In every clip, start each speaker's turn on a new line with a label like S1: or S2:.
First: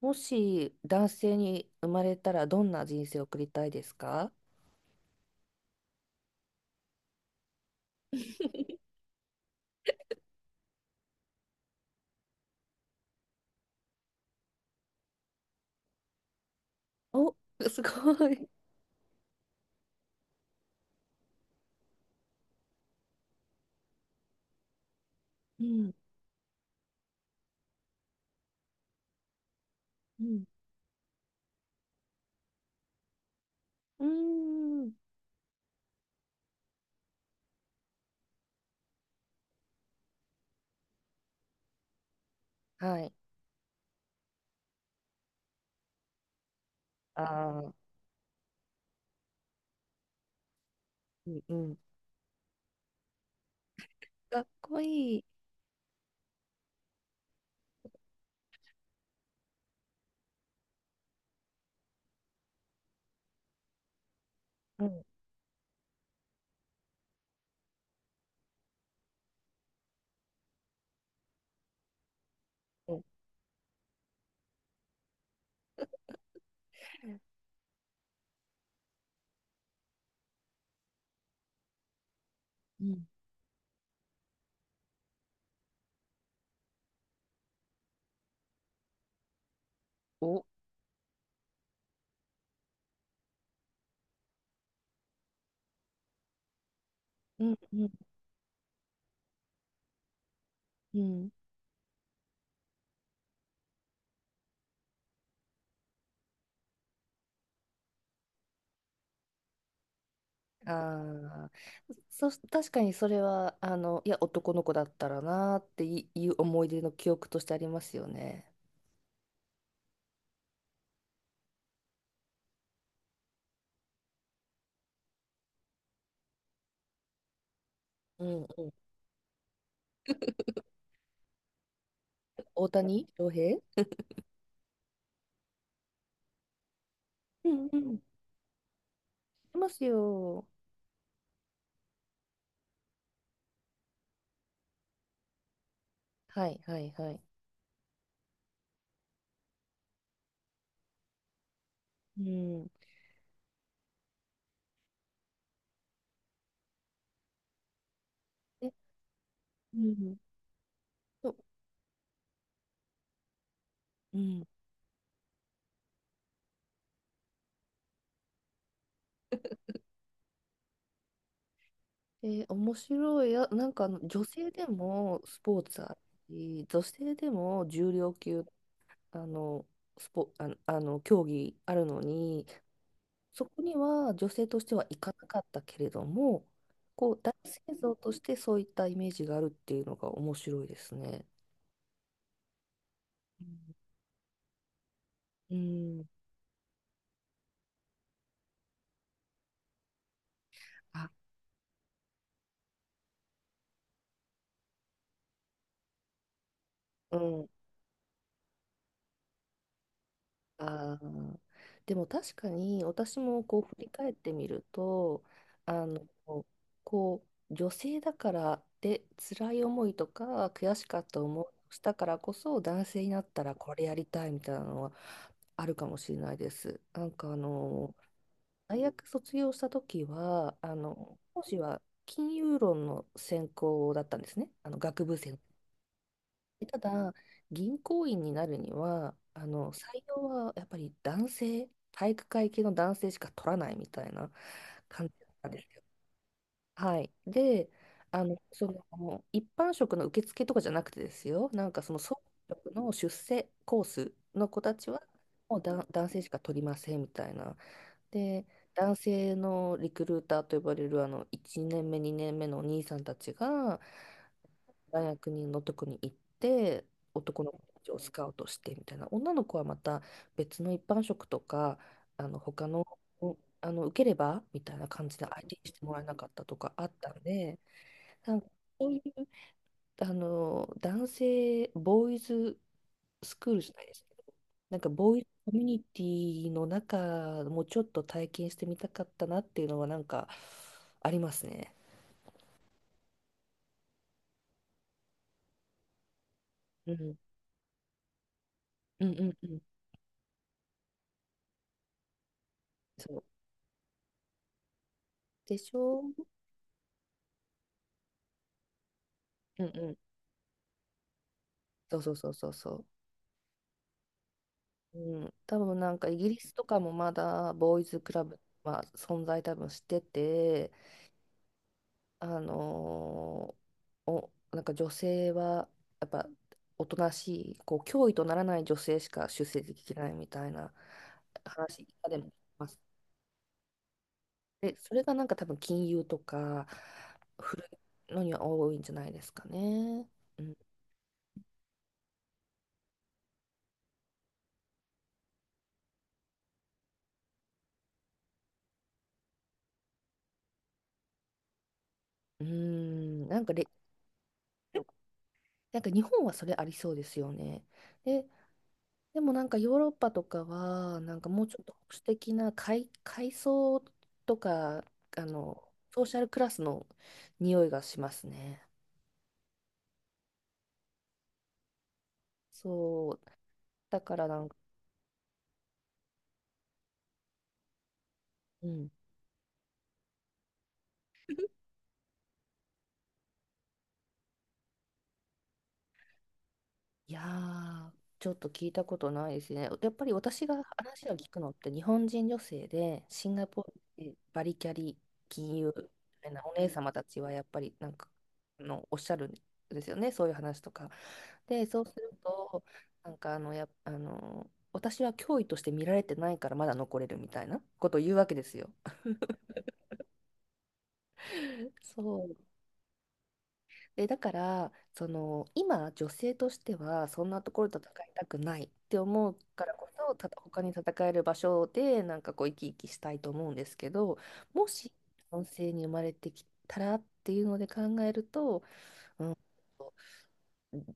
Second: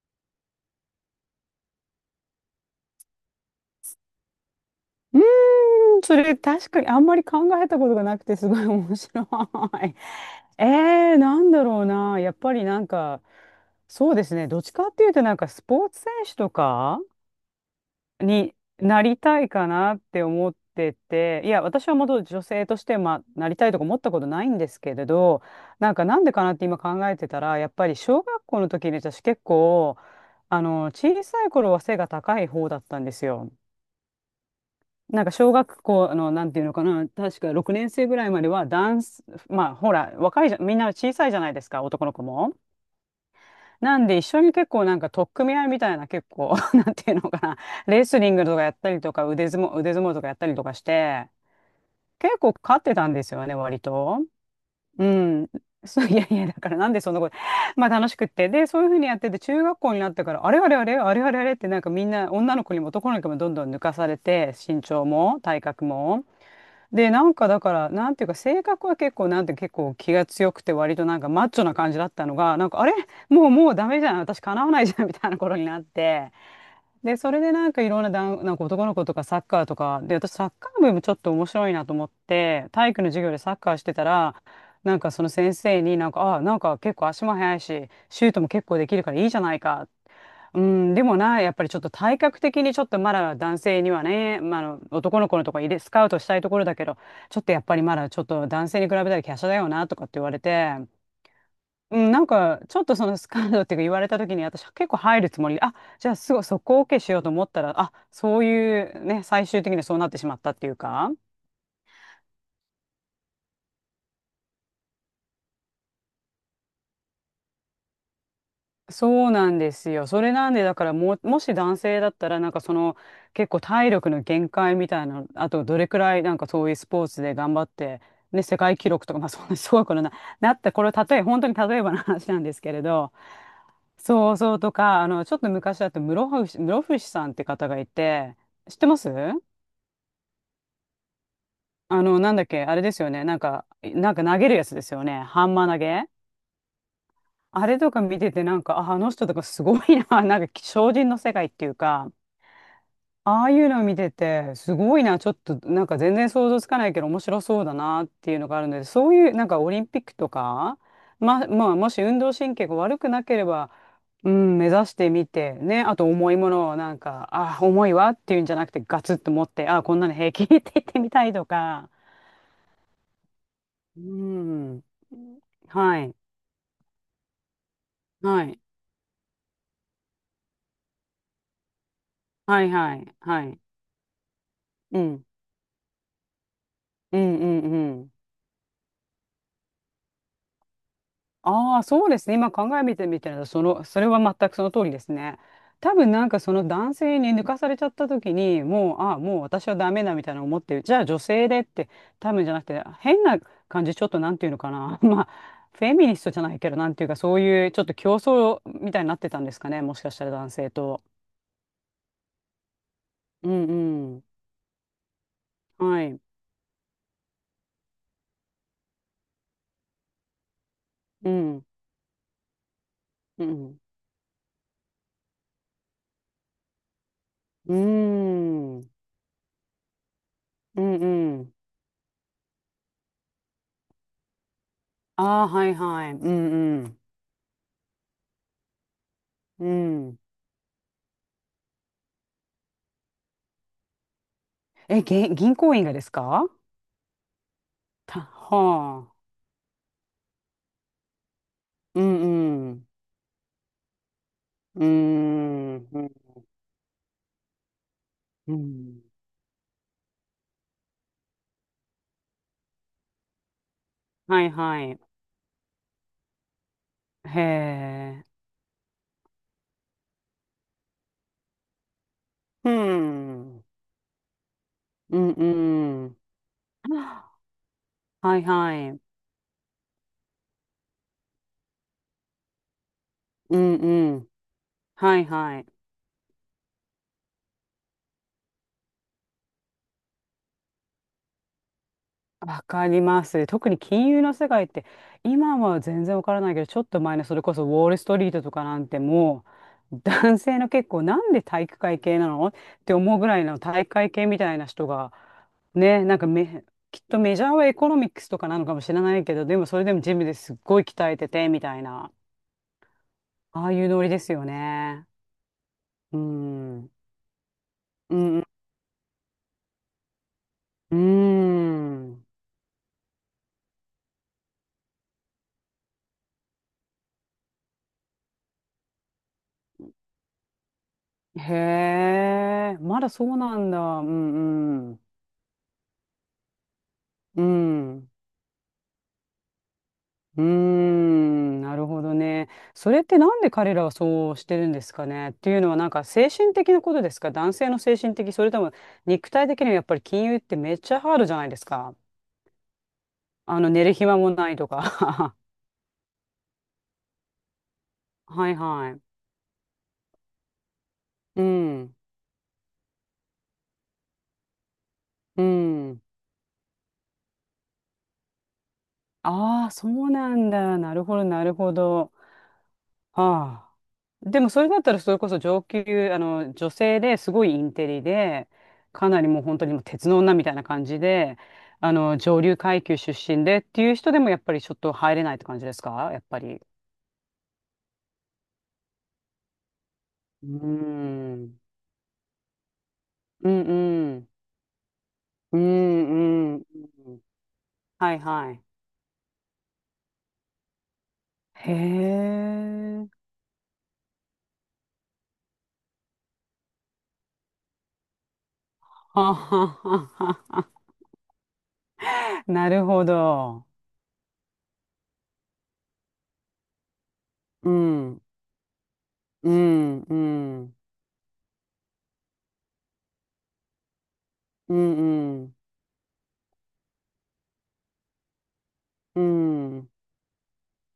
S1: もし男性に生まれたらどんな人生を送りたいですか？
S2: うーそれ確かにあんまり考えたことがなくてすごい 面白い。なんだろうな。やっぱりなんか、そうですね。どっちかっていうとなんかスポーツ選手とか
S1: お、すごい。
S2: になりたいかなって思ってて、いや、私はもと女性として、まあ、なりたいとか思ったことないんですけれど、
S1: うん、
S2: なんかなんでかなって今考えてたら、やっぱり小学校の時に私結構、
S1: うん、
S2: あの、小さい頃は背が高い方だったんですよ。
S1: うーん。
S2: なんか小学校の、なんていうのかな、確か6年生ぐらいまではダンス、まあほら、若いじゃ、みんな小さいじゃないですか、男の子も。
S1: はい。
S2: なんで一緒に結構なんか取っ組み合いみたいな結構、なんていう
S1: あ
S2: のかな、
S1: あ、
S2: レスリングとかやったりとか、腕相撲とかやったりとかして、
S1: うん、うん。
S2: 結構勝ってたんですよね、割と。
S1: かっこ
S2: う
S1: いい。
S2: ん。そう、いやいや、だからなんでそんなこと、まあ楽しくって。で、そういうふうにやってて、中学校になってから、あれあれあれ、あれあれあれってなんかみんな女の子にも男の子にもどんどん抜かされて、身
S1: うん、
S2: 長も体格も。で、なんかだから、なんていうか、性格は結構気が強くて、割となんかマッチョな感じだったのが、なんか、あ
S1: う
S2: れ
S1: ん、
S2: もう、もうダメじゃん。私、叶わないじゃん、みたいな頃になって。で、それでなんかいろんな男、なんか男の子とかサッカーとか、で、私サッカー部もちょっと面白いなと思って、
S1: う
S2: 体育
S1: ん。
S2: の授業でサッカーしてたら、なんかその先生になんか、あ、なんか結構足も速いし、シュートも結構できるからいいじゃないか。
S1: お、
S2: うん、でもな、やっぱりちょっと体格的にちょっとまだ男性にはね、まあ、あの男の子のとこ入れ、スカウトしたいところだけど、ちょっ
S1: う
S2: と
S1: ん、
S2: やっぱり
S1: うん、
S2: まだちょっと男性に比べたら華奢だよなとかって言われて、
S1: うん。
S2: うん、なんか、ちょっとそのスカンドっていうか言われた時に、私は結構入るつもり、あ、じゃあすぐそこを OK しようと思ったら、あ、そういうね、最終的にはそうなってしまったっていうか、
S1: ああ、確かにそれは、あの、いや、男の子だったらなーっていいう思い出の記憶としてありますよね。
S2: そうなんですよ。それなんで、だからもう、もし男性だったら、結構体力の限界みたいな、あとどれくらいなんかそういうスポーツで頑張って、
S1: う
S2: ね、
S1: ん、
S2: 世
S1: うん。
S2: 界記録とか、まあそんなすごいことな、なった、これは例え、本当に例えばの話なんです
S1: 大
S2: けれ
S1: 谷
S2: ど、
S1: 翔平。
S2: そうそうとか、あの、ちょっと昔だと室伏さんって
S1: うん、
S2: 方
S1: う
S2: がい
S1: ん。い
S2: て、知ってます
S1: ますよ。
S2: あの、なんだっけ、あれですよね。なんか投げるやつですよね。ハンマー投げ。
S1: はい、はい、はい。
S2: あれとか見てて、なんか、あ、あの人とかすごいな。なんか、精進の世界っていうか、
S1: うん。
S2: ああいうのを見てて、すごいな。ちょっと、なんか全然想像つかないけど、面白そうだなっていうのがあるので、そういう、なんかオ
S1: う
S2: リンピック
S1: ん。
S2: とか、
S1: そう、
S2: まあ、もし運動神経が悪くなければ、
S1: う
S2: う
S1: ん。
S2: ん、目指してみて、ね。あと、重いものを、重いわっていうんじゃなくて、ガツッと持って、あ、こんなの平気 って言ってみたいとか。
S1: で、面白いや、なんかあの
S2: う
S1: 女性で
S2: ん。
S1: もスポーツある
S2: はい。
S1: し、女性でも重量級、
S2: はい。
S1: あの、あの競技あるのに、
S2: はいはい。は
S1: そ
S2: い。
S1: こには女性としては行
S2: う
S1: か
S2: ん。
S1: なかったけれども、こ
S2: う
S1: う、男
S2: んう
S1: 性
S2: んう
S1: 像と
S2: ん。
S1: してそういったイメージがあるっていうのが面白いですね。
S2: ああ、そうですね。今考えてみたら、その、それは全くその通りですね。
S1: う
S2: 多
S1: ん。うん。
S2: 分なんかその男性に抜かされちゃった時に、もう、ああ、もう私はダメだみたいな思ってじゃあ
S1: あ、
S2: 女性でって、多分じゃなくて、変な感じ、ちょっとなんていうのかな。まあ、フェミニストじゃないけど、なんていう
S1: う
S2: か、そう
S1: ん。
S2: いうちょっと競争みたいになってたんですかね。もしかしたら男性
S1: あ
S2: と。
S1: ーでも確かに私も
S2: う
S1: こう振り返
S2: ん
S1: っ
S2: うん。
S1: てみると、あ
S2: は
S1: の、
S2: い。
S1: こう、女性だからで辛い思いとか悔しかった
S2: う
S1: 思いを
S2: ん。
S1: したからこそ男性になった
S2: う
S1: らこ
S2: ん。
S1: れやりたいみたいなのはあるかもしれないです。なんかあ
S2: うー
S1: の
S2: ん。
S1: 大
S2: う
S1: 学卒業した時はあ
S2: んう
S1: の講
S2: ん。
S1: 師は金融論の専攻だったんですね、あの、学部生。
S2: ああ、はいはい。う
S1: た
S2: んうん。
S1: だ、銀行員になるには、あ
S2: う
S1: の、採
S2: ん。
S1: 用はやっぱり男性、体育会系の男性しか取らないみたいな
S2: え、
S1: 感じなん
S2: 銀
S1: です
S2: 行
S1: よ。
S2: 員がですか？
S1: はい。で、あの、そ
S2: は
S1: の、
S2: あ。
S1: 一般職の受付とかじゃなくてですよ、なんかその
S2: う
S1: 総合
S2: んう
S1: 職
S2: ん。
S1: の出世コースの子た
S2: うー
S1: ちは、もう
S2: ん。う
S1: 男性し
S2: ん
S1: か取りませんみたいな。で、
S2: う
S1: 男
S2: ん。
S1: 性のリクルーターと呼ばれる、あの、1年目、2年目のお兄さんたちが、
S2: はいはい。
S1: 大学にのとこに行って
S2: へ
S1: 男の子たちをスカ
S2: え。
S1: ウトして、みたいな。女の子はまた別の一般職とか、あの、他
S2: う
S1: の、
S2: ん。
S1: あの、受ければみたいな感じ
S2: う
S1: で
S2: ん
S1: 相手にしてもらえ
S2: う
S1: な
S2: ん。
S1: かったとかあったん で、な
S2: は
S1: ん
S2: い
S1: か
S2: は
S1: そうい
S2: い。
S1: う、あの、男性ボーイズスクー
S2: う
S1: ルじ
S2: ん
S1: ゃないです
S2: う
S1: け
S2: ん。
S1: ど、なんかボ
S2: は
S1: ーイ
S2: い
S1: ズコ
S2: は
S1: ミュ
S2: い。
S1: ニティの中もちょっと体験してみたかったなっていうのはなんかありますね。
S2: わかります。特に金融の世界って今は全然わからないけど、ちょっ
S1: う
S2: と
S1: ん、
S2: 前のそれこそウォール・ストリートとかなんて
S1: うん、うん、
S2: も
S1: うん、
S2: う男性の、結構なんで体育会系なのって
S1: そ
S2: 思う
S1: う
S2: ぐらいの体育会系みたいな人が、
S1: でしょ、う
S2: ね
S1: ん、
S2: なんかめきっとメジャーはエコノミックスとかなのかもしれないけど、で
S1: う
S2: もそれで
S1: ん、
S2: もジムですっごい鍛えててみたい
S1: そうそ
S2: な、
S1: うそうそうそ
S2: ああいうノリですよ
S1: う。
S2: ね。
S1: うん、多分なんかイ
S2: う
S1: ギリスと
S2: ん。う
S1: かも
S2: ん
S1: まだボーイズク
S2: う
S1: ラブ
S2: ん。
S1: は存在多分してて、
S2: ん
S1: あのーお、なんか女性はやっぱおとなしい、こう脅威とならない女性しか出席できないみたいな話
S2: へ
S1: でも聞きま
S2: え、
S1: す。
S2: まだそうなんだ。う
S1: で、
S2: んう
S1: そ
S2: ん。
S1: れがなんか多分金融とか
S2: う
S1: 古
S2: ん。
S1: いのには多いんじゃないですかね。
S2: う
S1: う
S2: ー
S1: ん、
S2: ん、なるほどね。それってなんで彼らはそうしてるんですかねっていうのは、なんか精神的なことですか？男性の精神的、それとも肉体的にはやっぱり金融ってめっちゃハードじゃないですか。
S1: うん。なんか
S2: あ
S1: れ、
S2: の寝る暇もないとか。
S1: なんか日本はそれありそうですよね。で、
S2: はいはい。
S1: でもなんかヨーロッパとかは、なんか
S2: う
S1: もうちょっと保
S2: ん。
S1: 守的な階層とか、あ
S2: う
S1: の、
S2: ん。
S1: ソーシャルクラスの匂いがしますね。
S2: ああ、そうなんだ。なるほど、なるほど。
S1: そう。
S2: はあ。
S1: だからな
S2: で
S1: ん
S2: も
S1: か、
S2: それだったら、それこそ上級、あの、女性ですごいインテリで、
S1: うん。
S2: かなりもう本当にもう鉄の女みたいな感じで、あの、上流階級出身でっていう人でも、やっぱりちょっと入れないって感じですか、やっぱり。
S1: いやー、ちょっと聞いたことないですね。やっぱり私
S2: う
S1: が話を聞
S2: ー
S1: くのっ
S2: ん。
S1: て日本人女性でシンガ
S2: うん
S1: ポールで
S2: うん。
S1: バリキャリ金
S2: う
S1: 融みたいなお
S2: んうん。
S1: 姉様たちはやっぱりなんか、
S2: はいは
S1: あ
S2: い。
S1: の、おっしゃるんですよね、そういう話とか。で、
S2: へ
S1: そうすると、
S2: え。
S1: なんか、あの、や、あの、私は脅威として見られてないからまだ残れるみたいなことを言うわけですよ。
S2: はははは。
S1: そう。
S2: なるほど。
S1: で、だから、その、今、女性としては、そんなところ
S2: う
S1: と戦い
S2: ん。
S1: たくないって思う
S2: う
S1: からこ
S2: ん
S1: そ、
S2: う
S1: 他に
S2: ん。
S1: 戦える場所で、なんかこう、生き生きしたいと思うんですけど、も
S2: う
S1: し、
S2: ん
S1: 男
S2: うん。
S1: 性に生まれてきたらっていうので考えると、
S2: う
S1: うん、
S2: ん、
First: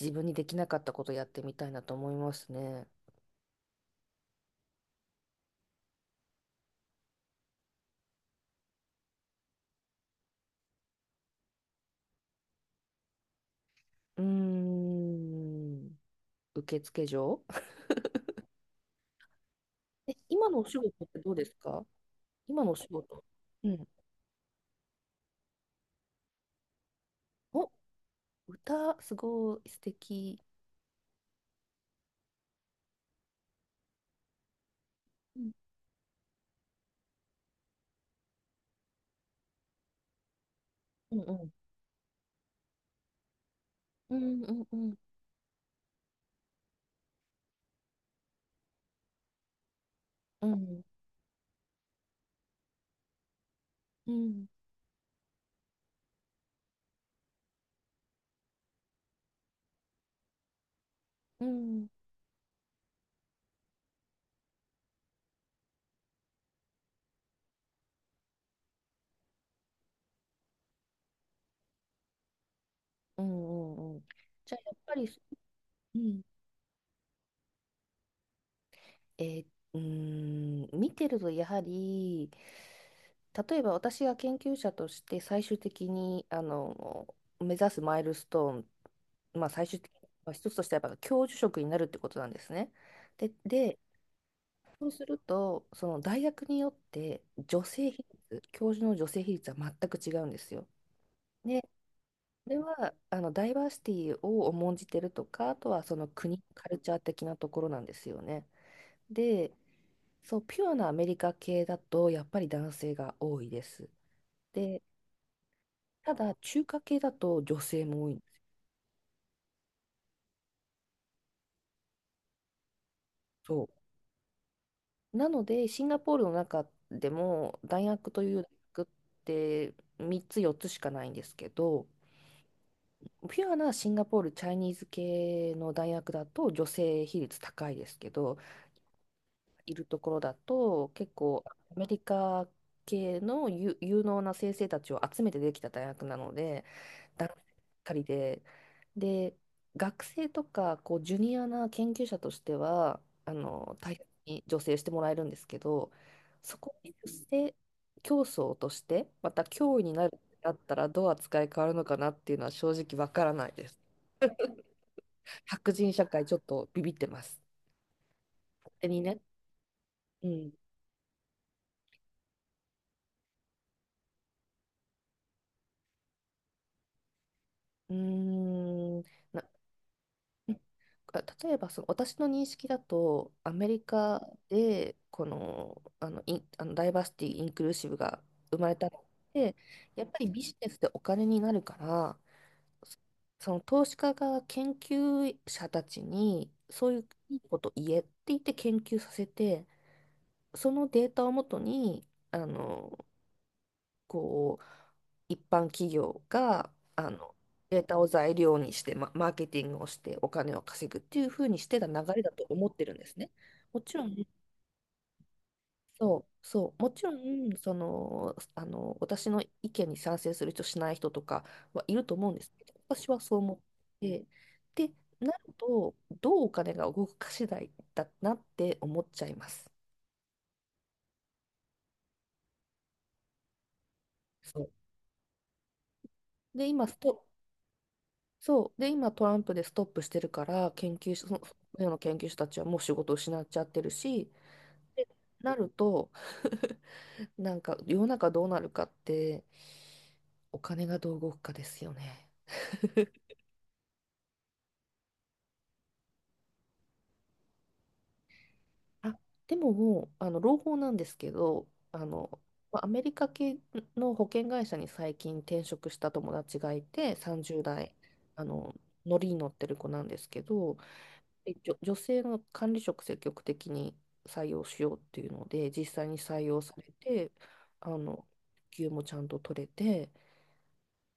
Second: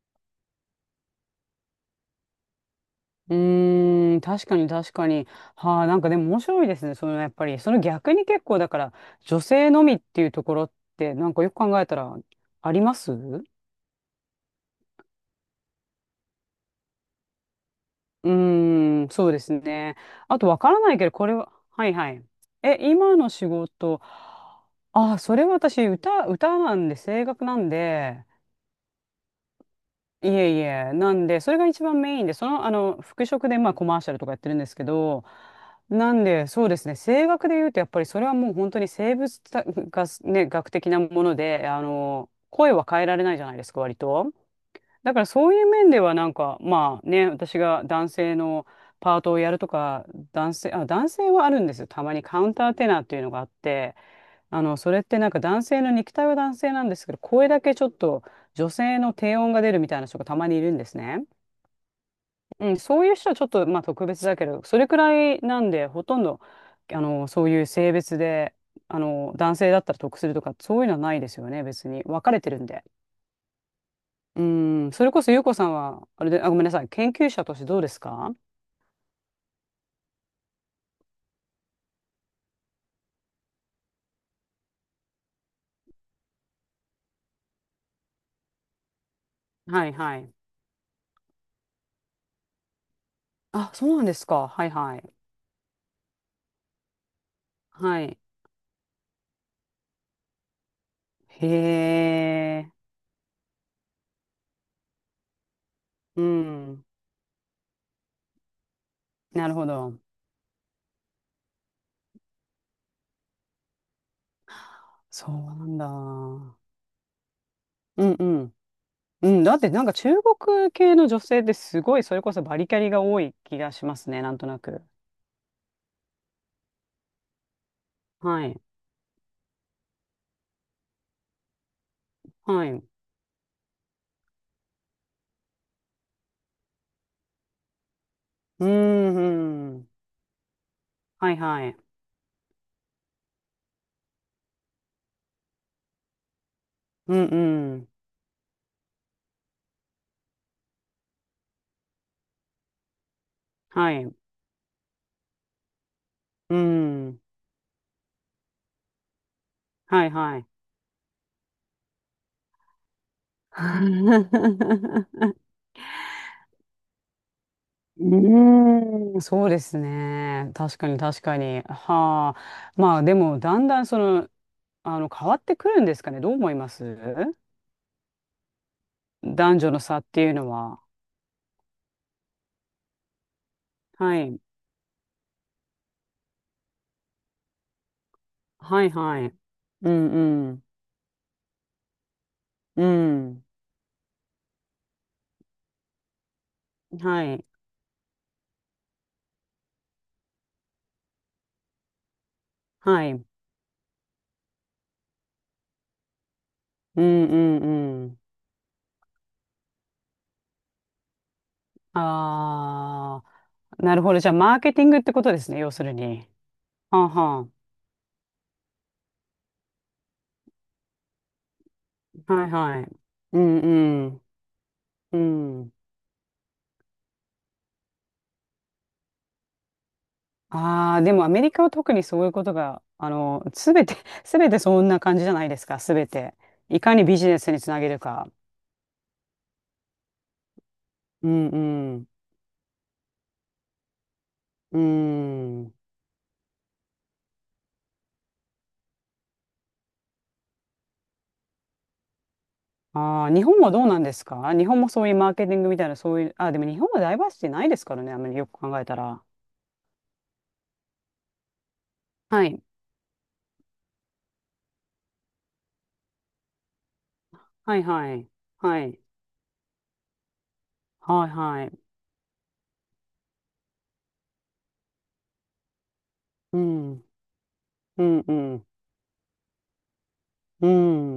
S1: 自分にできなかったことやってみたいなと思いますね。
S2: うーん、確かに確かに。はあ、なんかでも面白いですね。そのやっぱり、その逆に結構だから、女性のみっていうところって、なんかよく考えたら、ありますう
S1: うーん、受付嬢。
S2: ーん、そうですね。あと
S1: 今の
S2: わ
S1: お
S2: か
S1: 仕
S2: らない
S1: 事
S2: け
S1: っ
S2: ど、
S1: て
S2: こ
S1: どう
S2: れ
S1: で
S2: は、
S1: すか？
S2: はいはい。
S1: 今のお
S2: え、
S1: 仕
S2: 今
S1: 事。
S2: の仕
S1: うん。
S2: 事、あ、それは私、歌なんで、声楽なん
S1: お、
S2: で、
S1: 歌、すごい素
S2: い
S1: 敵。
S2: えいえ、なんで、それが一番メインで、その、あの、服飾で、まあ、コマーシャルとかやってるんですけど、
S1: うん、
S2: なんで、そうですね、声楽で言うと、やっぱりそれはもう本当に生物たが、ね、学的な
S1: う
S2: もの
S1: ん、
S2: で、あの、声は変えられないじゃないですか、割
S1: う
S2: と。
S1: ん、うん、うん、
S2: だからそういう面では、なんか、まあね、私が男性のパートをやるとか、
S1: うん、
S2: 男性はあるんですよ。たまにカウンターテナーっていうのがあって、
S1: うん、
S2: あの、それってなんか男性の肉体は男性なんですけど、声だけちょっと女性の低音が出るみたいな人がたまにいるんですね。
S1: うん、
S2: うん、そういう人はちょっとまあ特別だけど、それくらいなんで、ほとんど、あの、そういう性別で、あの、男性だったら得するとか、そういうのはないですよね、別に。分かれてるんで。
S1: うん、うん。
S2: う
S1: じゃあやっ
S2: ん、
S1: ぱ
S2: そ
S1: り、
S2: れこそゆうこさん
S1: う
S2: は、
S1: ん、
S2: あれで、あ、ごめんなさい、研究者としてどうですか？
S1: えーうーん、見てるとやはり、例えば私が研究者として最終的にあの目指すマイルストーン、まあ、最終
S2: は
S1: 的
S2: い
S1: に、
S2: は
S1: ま
S2: い。
S1: あ、一つとしてはやっぱ教授職になるってことなんですね。で、
S2: あ、そうなんですか。はい
S1: そう
S2: は
S1: す
S2: い。
S1: るとその大学によって女性
S2: は
S1: 比
S2: い。
S1: 率、教授の女性比率は全く違うんですよ。
S2: へ
S1: で、それ
S2: え。
S1: はあのダイバーシティを重んじてるとか、あとはその
S2: う
S1: 国、カル
S2: ん。
S1: チャー的なところなんですよね。
S2: なる
S1: で、
S2: ほど。
S1: そう、ピュアなアメリカ系だとやっぱり男性が多いです。で、
S2: そうなん
S1: ただ
S2: だ。
S1: 中華系だと女性も
S2: う
S1: 多い
S2: ん
S1: ん
S2: う
S1: ですよ。
S2: ん。うん、だってなんか中国系の女性ってすごいそれこそバリキャリが多い気
S1: そ
S2: がしますね、なんとなく。
S1: う。なので、シンガポールの中でも大学という大
S2: はい。
S1: 学って3つ4つしかないんですけど、
S2: はい。う
S1: ピュアなシンガポールチャイニーズ系の大学だと女性比率高いですけど、
S2: ー
S1: い
S2: ん、う
S1: る
S2: ん。
S1: ところだと結
S2: はい
S1: 構
S2: は
S1: ア
S2: い。
S1: メリカ系の有能な先生たちを集めてできた大学なので
S2: うん、
S1: 男性ばっ
S2: うん。
S1: かりで、で、学生とかこうジュニアな研究者としてはあの
S2: は
S1: 大切
S2: い。
S1: に助成してもらえるんですけど、
S2: う
S1: そこに出
S2: ん。
S1: 世競争としてまた脅威に
S2: は
S1: な
S2: い
S1: るっ
S2: は
S1: て
S2: い。
S1: なったらどう扱い変わるのかなっていうのは正直わからないです。白人社会ちょっとビビってます。
S2: う
S1: 勝手にね。
S2: ーん、そうです
S1: う
S2: ね。
S1: ん。
S2: 確かに確かに。はあ。まあでも、だんだんその、あの、変わってくるんですかね。どう思います？
S1: うーん。な
S2: 男女の差っていうの
S1: え
S2: は。
S1: あ例えばその私の認識だとアメリ
S2: は
S1: カ
S2: い。
S1: でこの、あの、ダイバーシティ・インクルーシブが生まれ
S2: は
S1: た
S2: い
S1: のっ
S2: はい。
S1: て、
S2: う
S1: やっ
S2: ん
S1: ぱりビ
S2: う
S1: ジ
S2: ん。
S1: ネスでお金になるから、
S2: う
S1: その投資家が研究者たちにそうい
S2: ん。
S1: う
S2: は
S1: いい
S2: い。
S1: こと言えって言って研究させて、そのデータをもとに、あ
S2: は
S1: の、
S2: い。うん
S1: こう、一般企業が
S2: う
S1: あ
S2: ん
S1: のデー
S2: う
S1: タを
S2: ん。
S1: 材料にして、マーケティングをしてお金を稼ぐっていうふうにしてた流れだと思ってるんです
S2: あ
S1: ね。も
S2: あ、
S1: ち
S2: なる
S1: ろ
S2: ほ
S1: ん、
S2: ど。じゃあ、マーケティングってことですね。要する
S1: そう
S2: に。
S1: そう、も
S2: は
S1: ち
S2: あ
S1: ろ
S2: は
S1: んその、あの、私の意見に賛成する人、しない人とかはいると思う
S2: あ。
S1: んで
S2: はい
S1: すけど、
S2: はい。
S1: 私はそう
S2: う
S1: 思っ
S2: んうん
S1: て、で、
S2: う
S1: なる
S2: ん。
S1: と、どうお金が動くか次第だなって思っちゃいます。
S2: ああ、でもアメリカは特にそういうことが、あの、すべて、すべて
S1: そう。
S2: そんな感じじゃないですか。すべて。
S1: で、
S2: い
S1: 今
S2: か
S1: ス
S2: にビ
S1: ト、
S2: ジネスにつなげるか。
S1: そう。で、今トランプでストップしてるから、研究者、
S2: う
S1: その
S2: ん
S1: そのよう
S2: う
S1: な
S2: ん。
S1: 研究者たちはもう仕事を失っちゃってるし、
S2: う
S1: なる
S2: ん。
S1: と、なんか世の中どうなるかって、お金がどう動くかですよね。
S2: ああ、日本はどうなんですか？日本もそういうマーケティングみたいな、そういう、あ、でも日本はダイバーシティないですからね、あんまりよく考えた
S1: あ、
S2: ら。
S1: でももう、あの、朗報なんですけど、あの、
S2: はい。
S1: まあアメリカ系の保険会社に最近転職した友達がいて、30
S2: はい、
S1: 代、
S2: はい。
S1: あの、
S2: はい。
S1: 乗りに乗ってる子なんですけど、
S2: はい、はい。
S1: 女性の管理職積極的に採用しようっていうので、実際に採
S2: う
S1: 用され
S2: ん。
S1: て、あ
S2: うん、
S1: の、
S2: うん。
S1: 給もちゃんと取れて、
S2: う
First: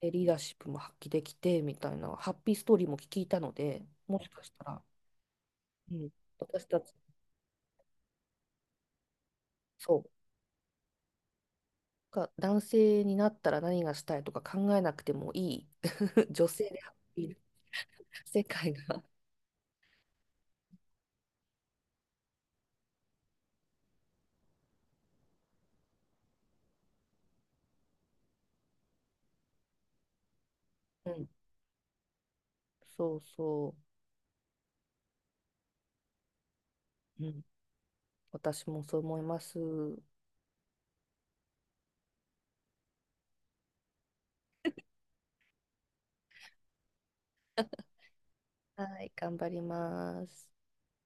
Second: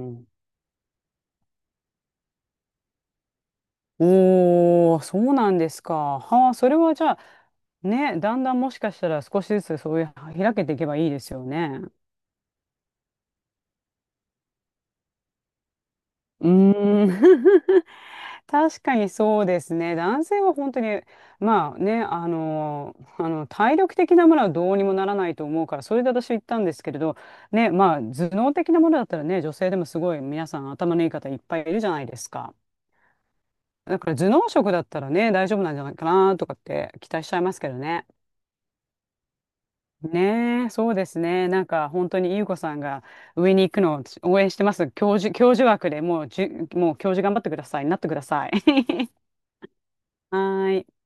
S1: でリーダーシップも発揮できてみたいなハッピーストーリーも聞いたので、もしかしたら、
S2: おー、そうなんです
S1: う
S2: か。
S1: ん、
S2: はあ、
S1: 私
S2: それ
S1: たち、
S2: はじゃあ、ね、だんだんもしかしたら少しずつそ
S1: そ
S2: うい
S1: う、
S2: う、開けていけばいいですよね。
S1: が男性になったら何がしたいとか考えなくてもいい
S2: う
S1: 女性でハッ
S2: ーん。
S1: ピーな 世界
S2: 確か
S1: が、
S2: にそうですね。男性は本当に、まあね、あの、あの体力的なものはどうにもならないと思うから、それで私は言ったんですけれど、ね、まあ頭脳的なものだったらね、女性でもすごい皆さん頭のいい
S1: う
S2: 方
S1: ん、
S2: いっぱいいるじゃないですか。
S1: そうそ
S2: だから頭脳職だったらね、大丈夫なんじゃないかなとかって期
S1: う、
S2: 待
S1: う
S2: しちゃ
S1: ん、
S2: いますけどね。
S1: 私もそう思います。
S2: ねえ、そうですね。なんか本当に優子さんが上に行くのを応援してます。教授枠で、もう教授頑張ってください。なってください。
S1: は い、頑張りま
S2: は
S1: す。
S2: ーい。